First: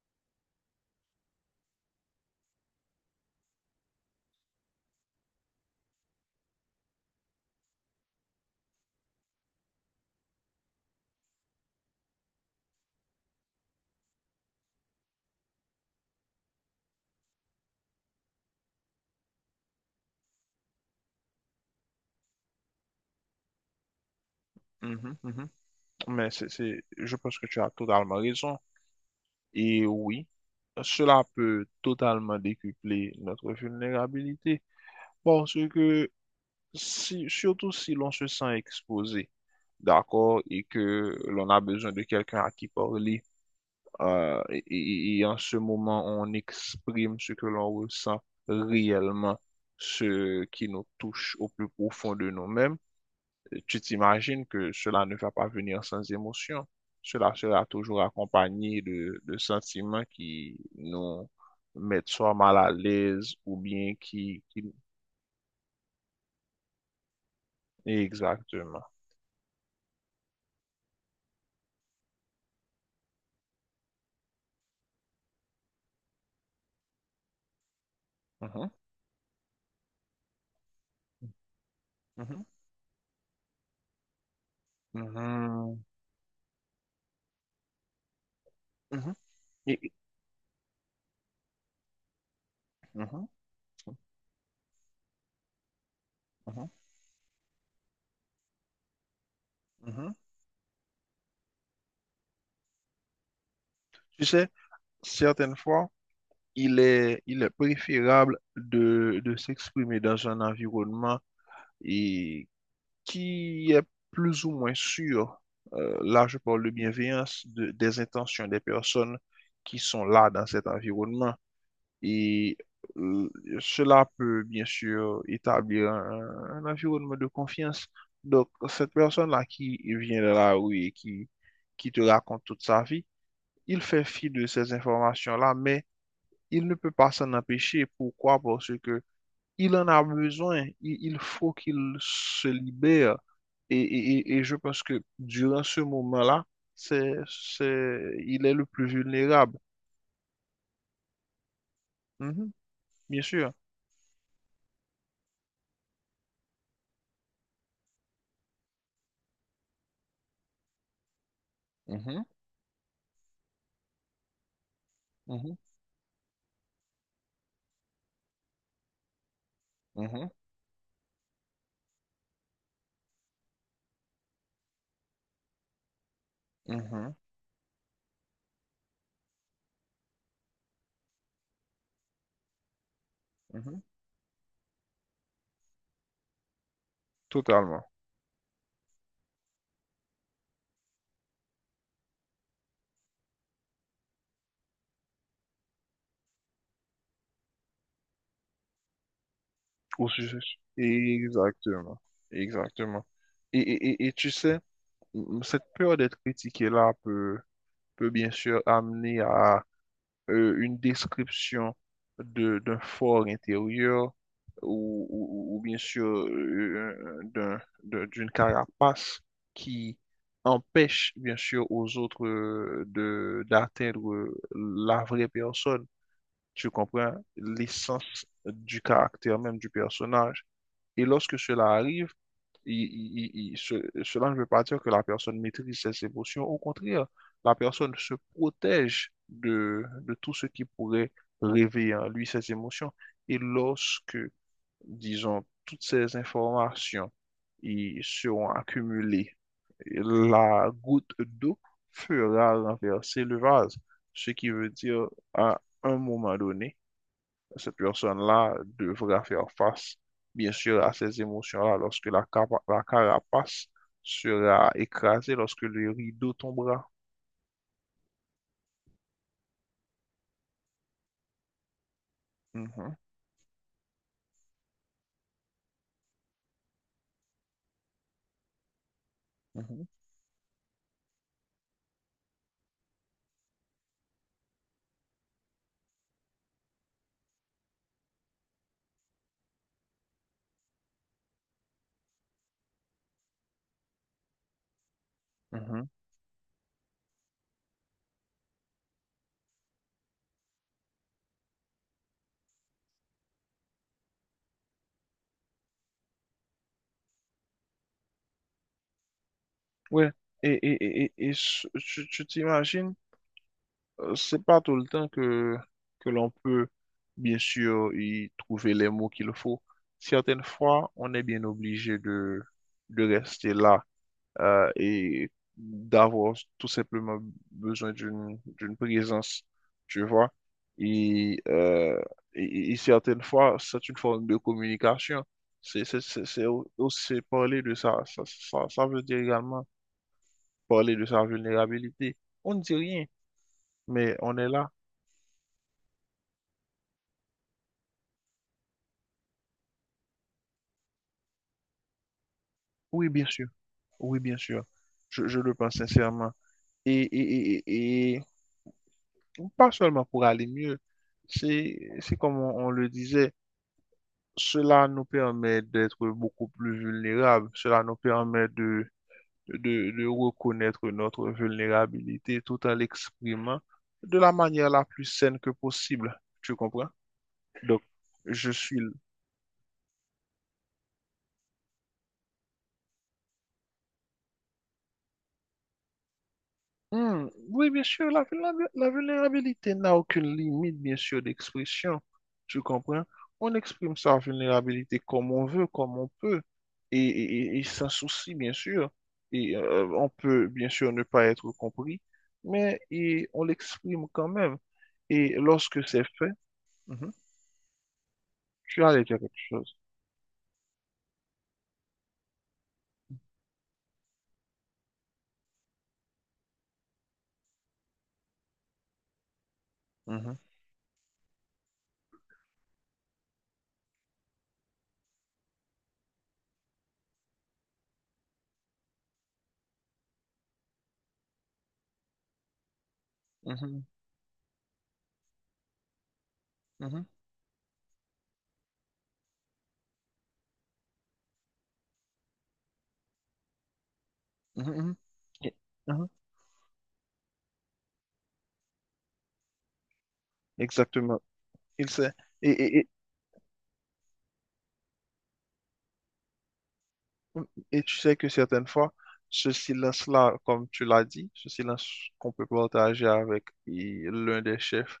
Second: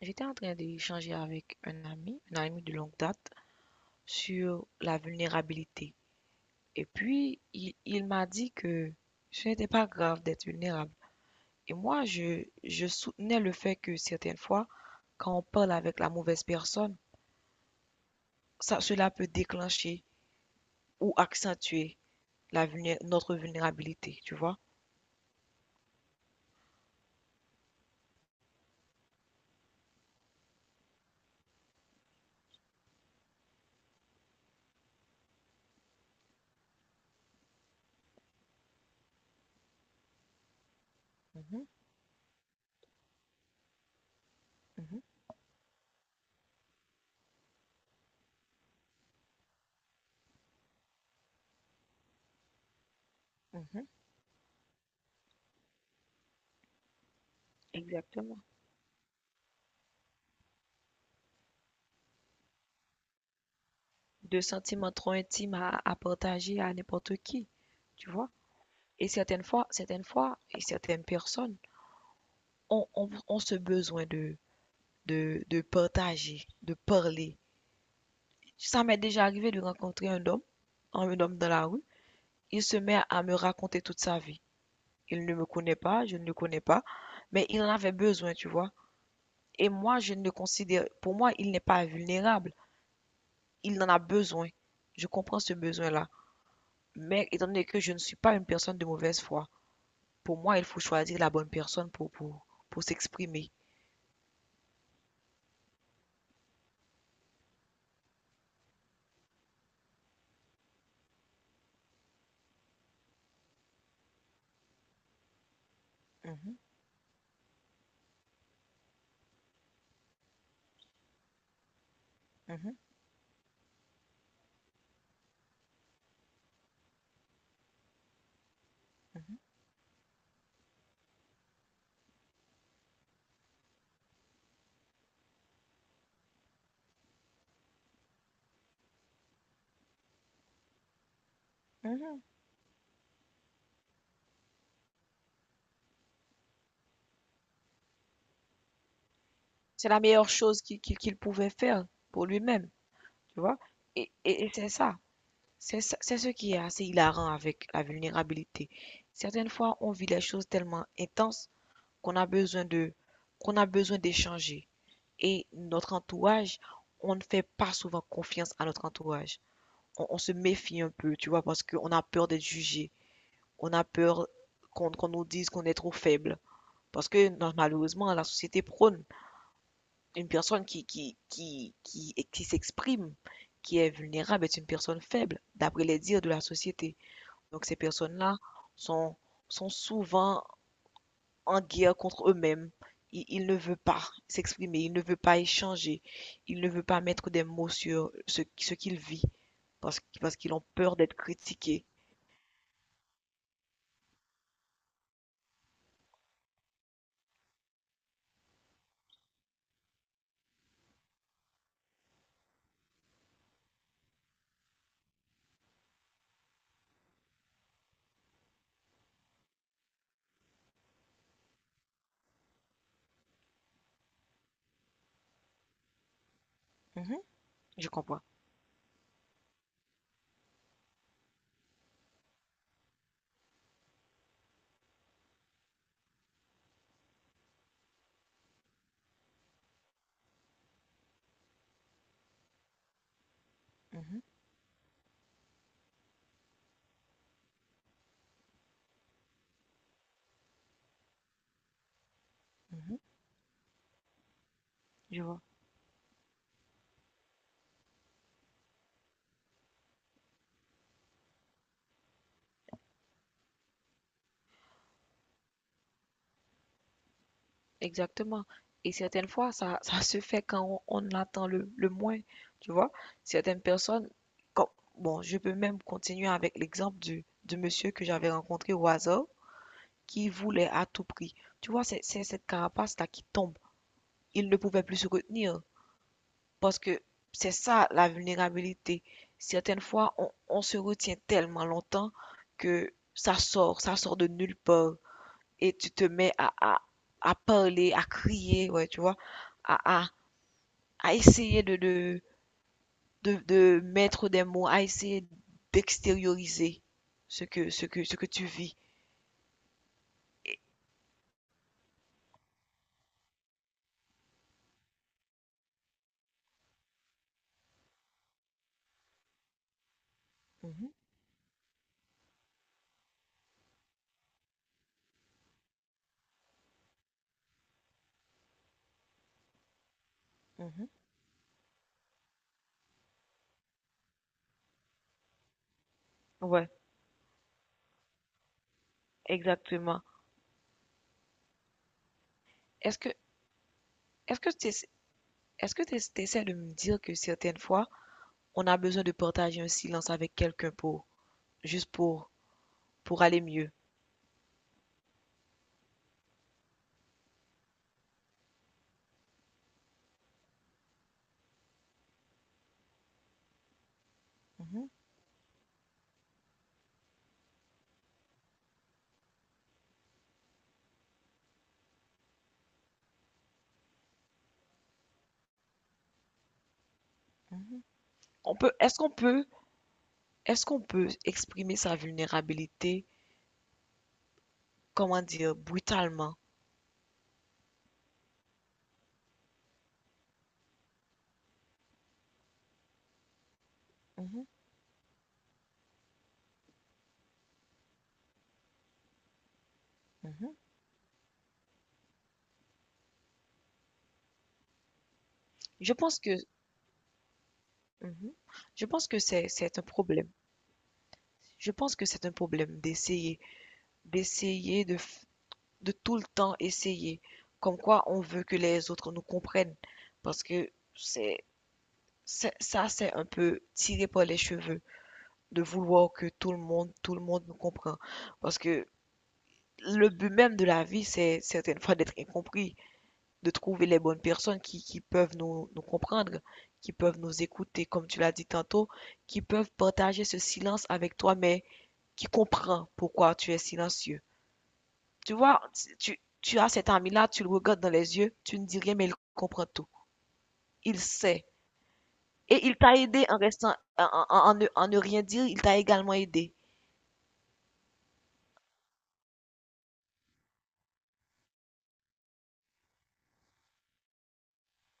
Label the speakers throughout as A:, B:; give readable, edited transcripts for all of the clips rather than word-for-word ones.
A: J'étais en train d'échanger avec un ami de longue date, sur la vulnérabilité. Et puis, il m'a dit que ce n'était pas grave d'être vulnérable. Et moi, je soutenais le fait que certaines fois, quand on parle avec la mauvaise personne, cela peut déclencher ou accentuer notre vulnérabilité, tu vois?
B: Mhm, mhm. Mais je pense que tu as totalement raison. Et oui, cela peut totalement décupler notre vulnérabilité parce que si, surtout si l'on se sent exposé, d'accord, et que l'on a
A: Mhm,
B: besoin de quelqu'un à qui parler,
A: mhm,
B: et en ce moment on exprime ce que l'on ressent réellement, ce qui nous touche au plus profond de nous-mêmes. Tu
A: mhm,
B: t'imagines que cela ne va pas venir sans émotion. Cela sera toujours
A: exactement.
B: accompagné de sentiments qui nous mettent soit mal à l'aise ou bien
A: De
B: qui...
A: sentiments trop intimes à partager à n'importe qui, tu vois?
B: Exactement.
A: Et certaines fois, et certaines personnes ont ce besoin de, de partager, de parler.
B: Mhm,
A: Ça m'est déjà arrivé de rencontrer un homme dans la rue.
B: mhm,
A: Il se met à me raconter toute sa vie. Il ne me connaît
B: mhm,
A: pas, je ne le connais pas, mais il en avait besoin, tu vois.
B: mhm,
A: Et
B: et- et-
A: moi, je ne le considère, pour moi, il n'est pas vulnérable.
B: mhm,
A: Il en a besoin. Je comprends ce besoin-là.
B: mhm,
A: Mais étant donné que je ne suis pas une personne de mauvaise foi,
B: mhm.
A: pour moi, il faut choisir la bonne personne pour s'exprimer.
B: Tu sais, certaines fois, il est préférable de s'exprimer dans un environnement et qui est plus ou moins sûr. Là, je
A: Mhm.
B: parle de bienveillance, de- des intentions des personnes qui sont là dans cet environnement. Et
A: Mhm,
B: euh, cela peut bien sûr établir un environnement de confiance. Donc, cette
A: mhm,
B: personne-là qui vient de la rue et qui te raconte toute sa vie, il fait fi de ces informations-là, mais il ne peut pas s'en empêcher. Pourquoi? Parce que il en a besoin, il faut qu'il
A: mhm.
B: se libère. Et je pense que durant ce moment-là, c'est, c'est, il est le plus vulnérable.
A: C'est la meilleure chose qu'il pouvait faire pour
B: Mhm,
A: lui-même,
B: bien
A: tu
B: sûr.
A: vois. Et c'est ça. C'est ce qui est assez hilarant avec la vulnérabilité. Certaines fois, on vit les choses tellement intenses qu'on
B: Mhm,
A: a besoin de, qu'on a besoin d'échanger. Et
B: mhm,
A: notre entourage, on ne fait pas souvent confiance à notre entourage. On
B: mhm,
A: se méfie un peu, tu vois, parce qu'on a peur d'être jugé. On a peur qu'on nous dise qu'on est trop faible. Parce
B: mhm,
A: que non, malheureusement, la société prône une personne qui s'exprime, qui
B: mhm.
A: est vulnérable, est une personne faible, d'après les dires de la société. Donc ces
B: Totalement.
A: personnes-là sont, sont souvent en guerre contre eux-mêmes. Ils ne veulent pas s'exprimer, ils ne veulent pas échanger, ils ne veulent pas mettre des mots sur ce qu'ils vivent
B: Au
A: parce
B: sujet.
A: qu'ils ont peur d'être critiqués.
B: Exactement. Exactement. Et tu sais, cette peur d'être critiqué là peut bien sûr amener à une description d'un fort intérieur ou bien sûr d'une carapace qui empêche bien sûr aux autres de d'atteindre la vraie personne. Tu comprends
A: Mhm, je comprends.
B: l'essence du caractère même du personnage. Et lorsque cela arrive, cela ne veut pas dire que la personne maîtrise ses émotions. Au contraire, la personne se protège de tout ce qui pourrait réveiller en lui ses émotions. Et lorsque,
A: Mhm,
B: disons, toutes ces informations y seront accumulées, la goutte d'eau fera
A: mhm,
B: renverser le vase, ce qui veut dire
A: je vois.
B: à un moment donné cette personne-là devra faire face, bien sûr, à ces émotions-là lorsque la carapace sera écrasée, lorsque le rideau tombera.
A: Exactement. Et certaines fois, ça se fait quand on attend le moins, tu vois.
B: Mhm,
A: Certaines personnes, comme, bon, je peux même continuer avec l'exemple du monsieur que j'avais rencontré au hasard,
B: mhm,
A: qui voulait à tout prix. Tu vois, c'est cette carapace-là qui tombe. Il ne pouvait plus se retenir, parce que c'est ça la vulnérabilité. Certaines fois, on se retient tellement longtemps que ça sort de nulle part et
B: mhm.
A: tu te mets à parler, à crier, ouais, tu vois, à, à, à essayer de mettre des mots, à essayer d'extérioriser ce que tu vis.
B: Ouais. Tu tu t'imagines, c'est pas tout le temps que l'on peut, bien sûr, y trouver les mots qu'il faut. Certaines
A: Mhm,
B: fois, on est bien obligé de rester là et d'avoir tout simplement besoin d'une présence, tu vois.
A: mhm.
B: Et, euh, et certaines fois, c'est une forme de communication. C'est
A: Ouais,
B: aussi parler de ça veut dire également
A: exactement.
B: parler de sa vulnérabilité. On ne dit
A: Est-ce
B: rien,
A: que,
B: mais on
A: est-ce
B: est
A: que tu
B: là.
A: est-ce que tu essaies de me dire que certaines fois, on a besoin de partager un silence avec quelqu'un pour, juste
B: Oui,
A: pour
B: bien
A: aller
B: sûr.
A: mieux?
B: Oui, bien sûr. Je le pense sincèrement. Et, et, et, et- et pas seulement pour aller mieux, c'est comme on le disait. Cela
A: Mhm,
B: nous permet d'être beaucoup plus vulnérables. Cela nous permet de reconnaître notre vulnérabilité tout en l'exprimant de la manière la plus saine que possible. Tu comprends? Donc,
A: mhm.
B: je
A: On peut,
B: suis
A: est-ce qu'on peut exprimer sa vulnérabilité, comment dire, brutalement?
B: Hmm, oui, bien sûr, la vulnérabilité n'a aucune limite, bien sûr, d'expression. Tu comprends? On exprime sa
A: Mhm,
B: vulnérabilité comme on veut, comme on peut, et sans souci, bien sûr. Et on peut,
A: mhm.
B: bien sûr, ne pas être compris, mais et on l'exprime quand même. Et lorsque
A: Je
B: c'est
A: pense
B: fait,
A: que,
B: mhm,
A: mhm.
B: tu
A: Je
B: as
A: pense
B: déjà
A: que
B: quelque chose.
A: c'est un problème. Je pense que c'est un problème d'essayer, d'essayer de, de tout le temps essayer. Comme quoi, on veut que les autres nous comprennent.
B: Mhm,
A: Parce que ça, c'est un peu tiré par les cheveux de vouloir que tout le monde nous comprenne. Parce que le but même de la vie, c'est certaines fois d'être incompris. De
B: mhm,
A: trouver les bonnes personnes qui peuvent nous, nous comprendre, qui
B: mhm,
A: peuvent nous écouter, comme tu l'as dit tantôt, qui peuvent partager ce silence avec toi, mais qui comprend pourquoi tu es silencieux.
B: mhm, mhm.
A: Tu
B: Et-
A: vois,
B: mhm,
A: tu as cet ami-là, tu le regardes dans les yeux, tu ne dis rien, mais il comprend tout. Il
B: exactement.
A: sait.
B: Il sait.
A: Et il t'a aidé en restant, en ne rien dire, il t'a également aidé.
B: Et tu sais que certaines fois, ce silence-là, comme tu l'as dit, ce silence qu'on peut partager avec et l'un des chefs,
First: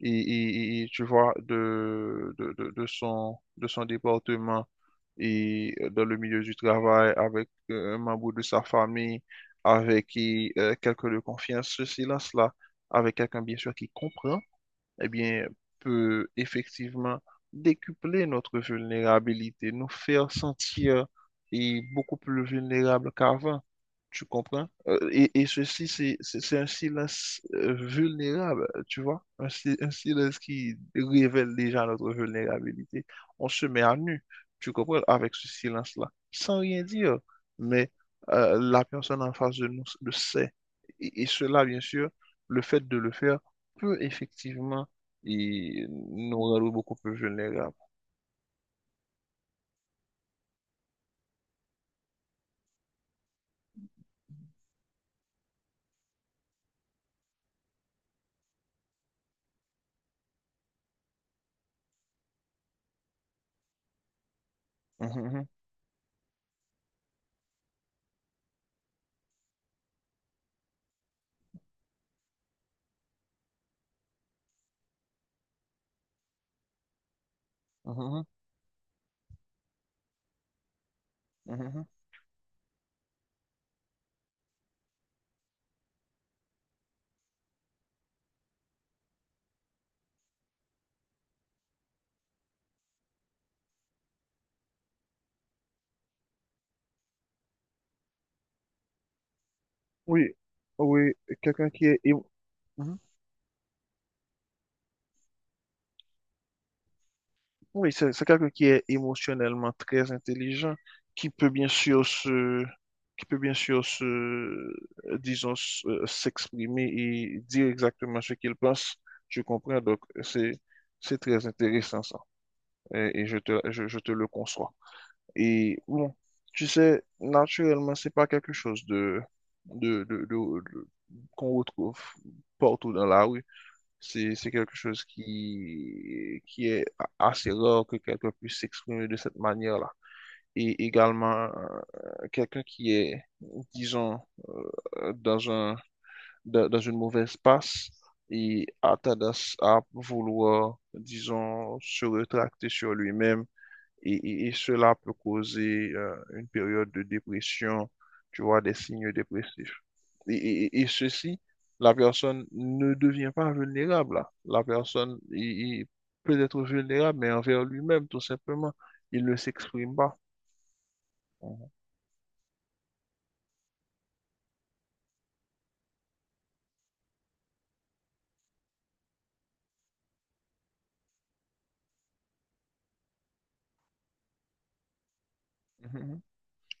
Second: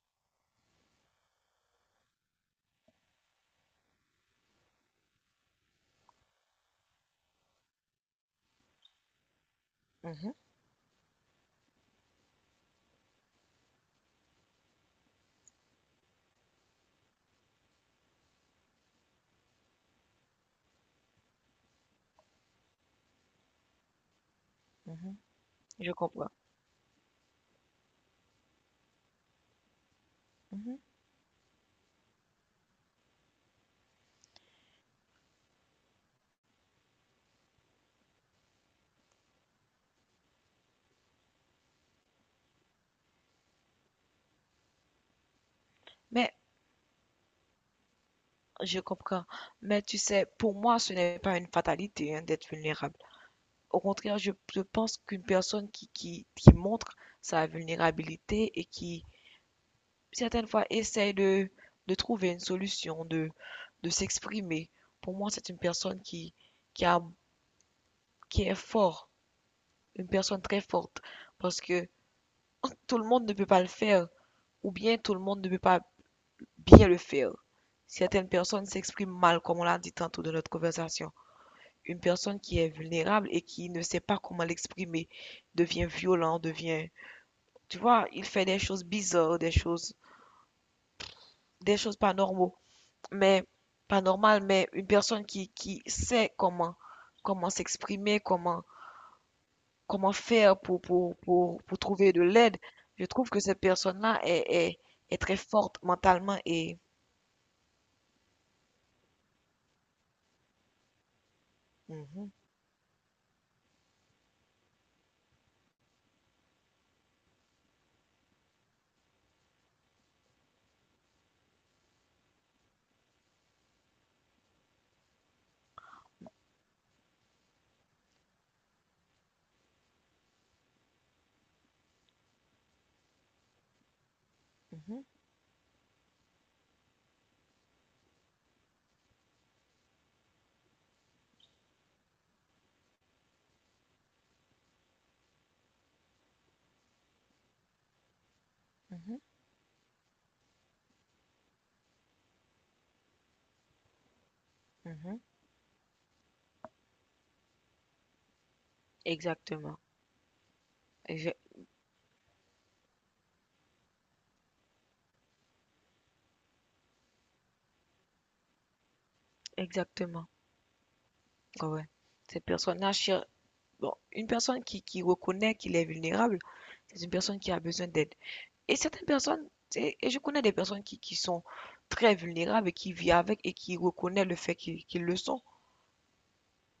B: tu vois, de son département et dans le milieu du travail, avec un membre de sa famille, avec
A: Mhm,
B: et, quelqu'un de confiance, ce silence-là, avec quelqu'un, bien sûr, qui comprend eh bien, peut effectivement décupler notre vulnérabilité, nous faire sentir et beaucoup plus vulnérables qu'avant. Tu comprends?
A: mhm,
B: Et ceci,
A: je comprends.
B: c'est un silence vulnérable, tu vois? Un, si- Un silence qui
A: Mhm.
B: révèle déjà notre vulnérabilité. On se met à nu, tu comprends, avec ce silence-là, sans rien dire. Mais la personne en face de nous le sait. Et cela, bien sûr, le fait de le faire peut effectivement et
A: Mais
B: nous rendre beaucoup plus vulnérables.
A: je comprends. Mais tu sais, pour moi, ce n'est pas une fatalité, hein, d'être vulnérable. Au contraire, je pense qu'une personne qui montre sa vulnérabilité et qui, certaines fois, essaie de trouver une solution, de s'exprimer, pour moi,
B: Mhm,
A: c'est une personne qui, a, qui est forte, une personne très forte, parce que tout le monde ne peut pas le faire, ou bien tout le monde ne peut pas bien le faire.
B: mhm,
A: Certaines personnes s'expriment mal, comme on l'a dit tantôt dans notre conversation.
B: mhm,
A: Une personne qui est vulnérable et qui ne sait pas comment l'exprimer devient violent, devient... Tu vois, il fait des choses bizarres, des choses pas normaux, mais pas normales, mais une personne qui sait comment, comment s'exprimer, comment, comment
B: oui,
A: faire
B: oui, quelqu'un
A: pour
B: qui est,
A: trouver de l'aide.
B: mhm,
A: Je trouve que cette personne-là est très forte mentalement et...
B: oui, c'est quelqu'un qui est émotionnellement très intelligent, qui peut bien sûr
A: Mhm,
B: se, qui peut bien sûr se, disons, s'exprimer et dire exactement ce qu'il pense. Je comprends, c'est très intéressant ça, et je te le conçois. Et bon, tu sais, naturellement, c'est pas quelque chose de, de- de- de- qu'on retrouve partout dans la rue. C'est quelque
A: mhm,
B: chose qui est assez rare que quelqu'un puisse s'exprimer de cette manière-là. Et également, quelqu'un qui est, disons, euh, dans un, dans une mauvaise passe et a
A: mhm,
B: tendance à vouloir, disons, se retracter sur lui-même et cela peut
A: mhm.
B: causer une période de dépression, tu vois, des signes dépressifs.
A: Exactement.
B: Et
A: Exa-
B: ceci, la personne ne devient pas vulnérable là. La personne il peut être vulnérable, mais envers lui-même, tout simplement. Il ne s'exprime pas.
A: Exactement.
B: Mhm.
A: Ouais. Cette personne-là, bon, une personne qui reconnaît qu'il est vulnérable, c'est une personne qui a besoin d'aide. Et certaines personnes, et je connais des personnes qui sont très vulnérables et qui vivent avec et qui reconnaissent le fait qu'ils le sont.
B: Mhm.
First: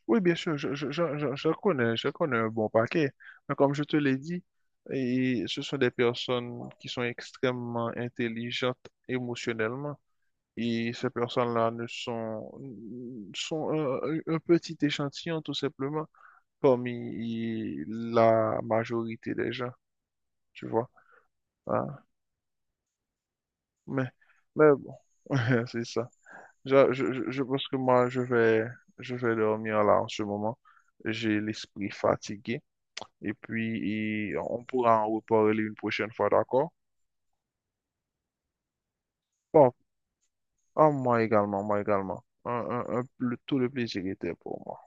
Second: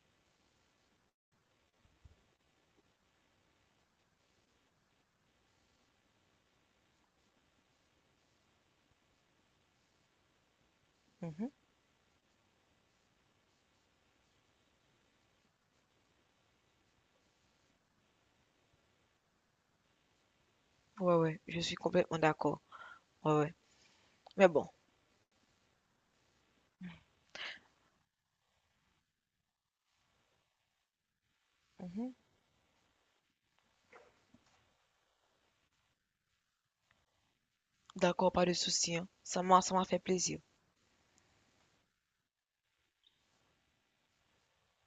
B: Oui, bien sûr, je connais un bon paquet. Mais comme je te l'ai dit, et ce sont des personnes qui sont extrêmement intelligentes émotionnellement. Et ces
A: Mhm.
B: personnes-là ne sont, sont un petit échantillon, tout simplement, parmi la majorité des gens, tu vois.
A: Ouais, ouais, je suis
B: Hein.
A: complètement d'accord. Ouais, ouais.
B: Mais,
A: Mais bon,
B: mais bon, c'est ça. Je je pense que moi, je vais dormir là en ce moment. J'ai l'esprit
A: mhm.
B: fatigué. Et puis, et on pourra en reparler une prochaine fois, d'accord?
A: D'accord, pas de souci, hein.
B: Bon,
A: Ça m'a fait plaisir.
B: à moi également, moi également. Tout le plaisir était pour moi.